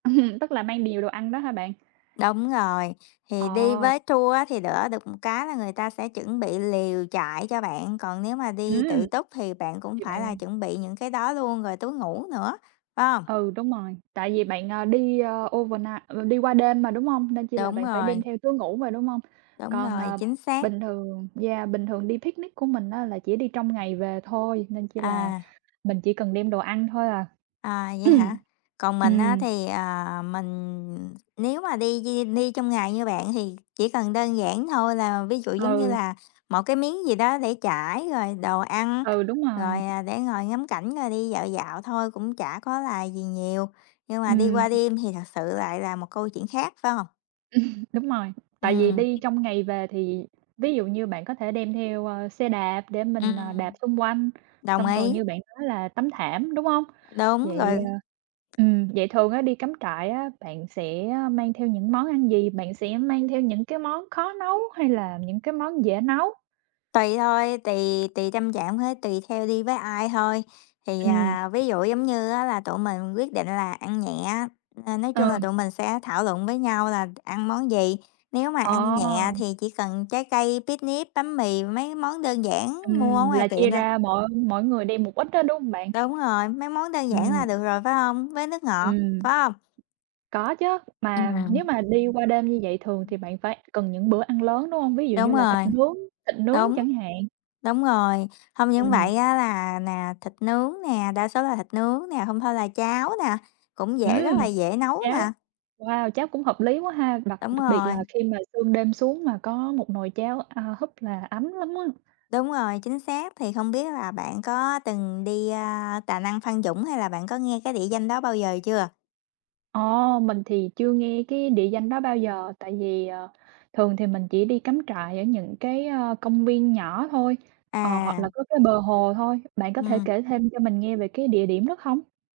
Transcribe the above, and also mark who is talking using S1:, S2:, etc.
S1: Ừm, tức là mang điều đồ ăn đó hả bạn?
S2: Đúng rồi. Thì đi
S1: Ờ.
S2: với tour á thì đỡ được một cái là người ta sẽ chuẩn bị lều trại cho bạn, còn nếu mà đi tự
S1: Ừm.
S2: túc thì bạn cũng
S1: Thì
S2: phải là
S1: bạn
S2: chuẩn bị những cái đó luôn, rồi túi ngủ nữa, phải hông?
S1: Ừ, đúng rồi, tại vì
S2: Ừm.
S1: bạn, ờ, đi, ơ, overnight, ờ, đi qua đêm mà, đúng hông? Nên chỉ là
S2: Đúng
S1: bạn phải đem
S2: rồi.
S1: theo túi ngủ mà, đúng hông?
S2: Đúng
S1: Còn,
S2: rồi,
S1: ờ,
S2: chính xác.
S1: bình thường yeah, bình thường đi picnic của mình á là chỉ đi trong ngày về thôi nên chỉ là
S2: À.
S1: mình chỉ cần đem đồ ăn thôi à.
S2: À, vậy hả? Còn mình á
S1: Ừm.
S2: thì, à, mình nếu mà đi di đi trong ngày như bạn thì chỉ cần đơn giản thôi, là ví dụ giống như
S1: Ừ.
S2: là một cái miếng gì đó để trải, rồi đồ ăn,
S1: Ừ, đúng rồi.
S2: rồi, à, để ngồi ngắm cảnh rồi đi dạo dạo thôi, cũng chả có là gì nhiều, nhưng mà đi
S1: Ừm.
S2: qua đêm thì thật sự lại là một câu chuyện khác, phải hông?
S1: Đúng rồi. Tại vì
S2: Ừm.
S1: đi trong ngày về thì ví dụ như bạn có thể đem theo, a, xe đạp để mình, à, đạp
S2: Ừm.
S1: xung quanh.
S2: Đồng
S1: Xong rồi
S2: ý.
S1: như bạn nói là tấm thảm, đúng hông?
S2: Đúng
S1: Vậy,
S2: rồi.
S1: a ừm, vậy thường á đi cắm trại á bạn sẽ, a, mang theo những món ăn gì? Bạn sẽ mang theo những cái món khó nấu hay là những cái món dễ nấu?
S2: Tùy thôi, tùy tùy tâm trạng với tùy theo đi với ai thôi. Thì,
S1: Ừm.
S2: à, ví dụ giống như á là tụi mình quyết định là ăn nhẹ á, nên nói chung
S1: Ừ.
S2: là tụi mình sẽ thảo luận với nhau là ăn món gì, nếu mà
S1: Ờ.
S2: ăn nhẹ thì chỉ cần trái cây, picnic, bánh mì, mấy món đơn giản mua ở
S1: Ừm,
S2: ngoài
S1: là
S2: tiệm
S1: chia
S2: thôi.
S1: ra mỗi mỗi người đi một ít á, đúng hông bạn?
S2: Đúng rồi, mấy món đơn giản là
S1: Ừm.
S2: được rồi phải hông, với nước ngọt,
S1: Ừm.
S2: phải hông?
S1: Có chớ. Mà nếu
S2: Ừm.
S1: mà đi qua đêm như vậy thường thì
S2: Ừm.
S1: bạn phải cần những bữa ăn lớn, đúng hông? Ví dụ
S2: Đúng
S1: như là thịt
S2: rồi.
S1: nướng thịt nướng
S2: Đúng.
S1: chẳng hạn.
S2: Đúng rồi, không những
S1: Ừm.
S2: vậy á là nè, thịt nướng nè, đa số là thịt nướng nè, hông thôi là cháo nè, cũng dễ rất
S1: Ừm!
S2: là dễ nấu
S1: Cháo.
S2: nè.
S1: Wow! Cháo cũng hợp lý quá ha, đặc
S2: Đúng
S1: đặc biệt
S2: rồi.
S1: là khi mà sương đêm xuống mà có một nồi cháo, a, húp là ấm lắm á.
S2: Đúng rồi, chính xác, thì không biết là bạn có từng đi, a, Tà Năng- Phan Dũng, hay là bạn có nghe cái địa danh đó bao giờ chưa?
S1: Ờ, mình thì chưa nghe cái địa danh đó bao giờ, tại vì, ờ, thường thì mình chỉ đi cắm trại ở những cái, a, công viên nhỏ thôi, ờ, hoặc
S2: À.
S1: là có cái bờ hồ thôi. Bạn có thể
S2: Ừm.
S1: kể thêm cho mình nghe về cái địa điểm đó không?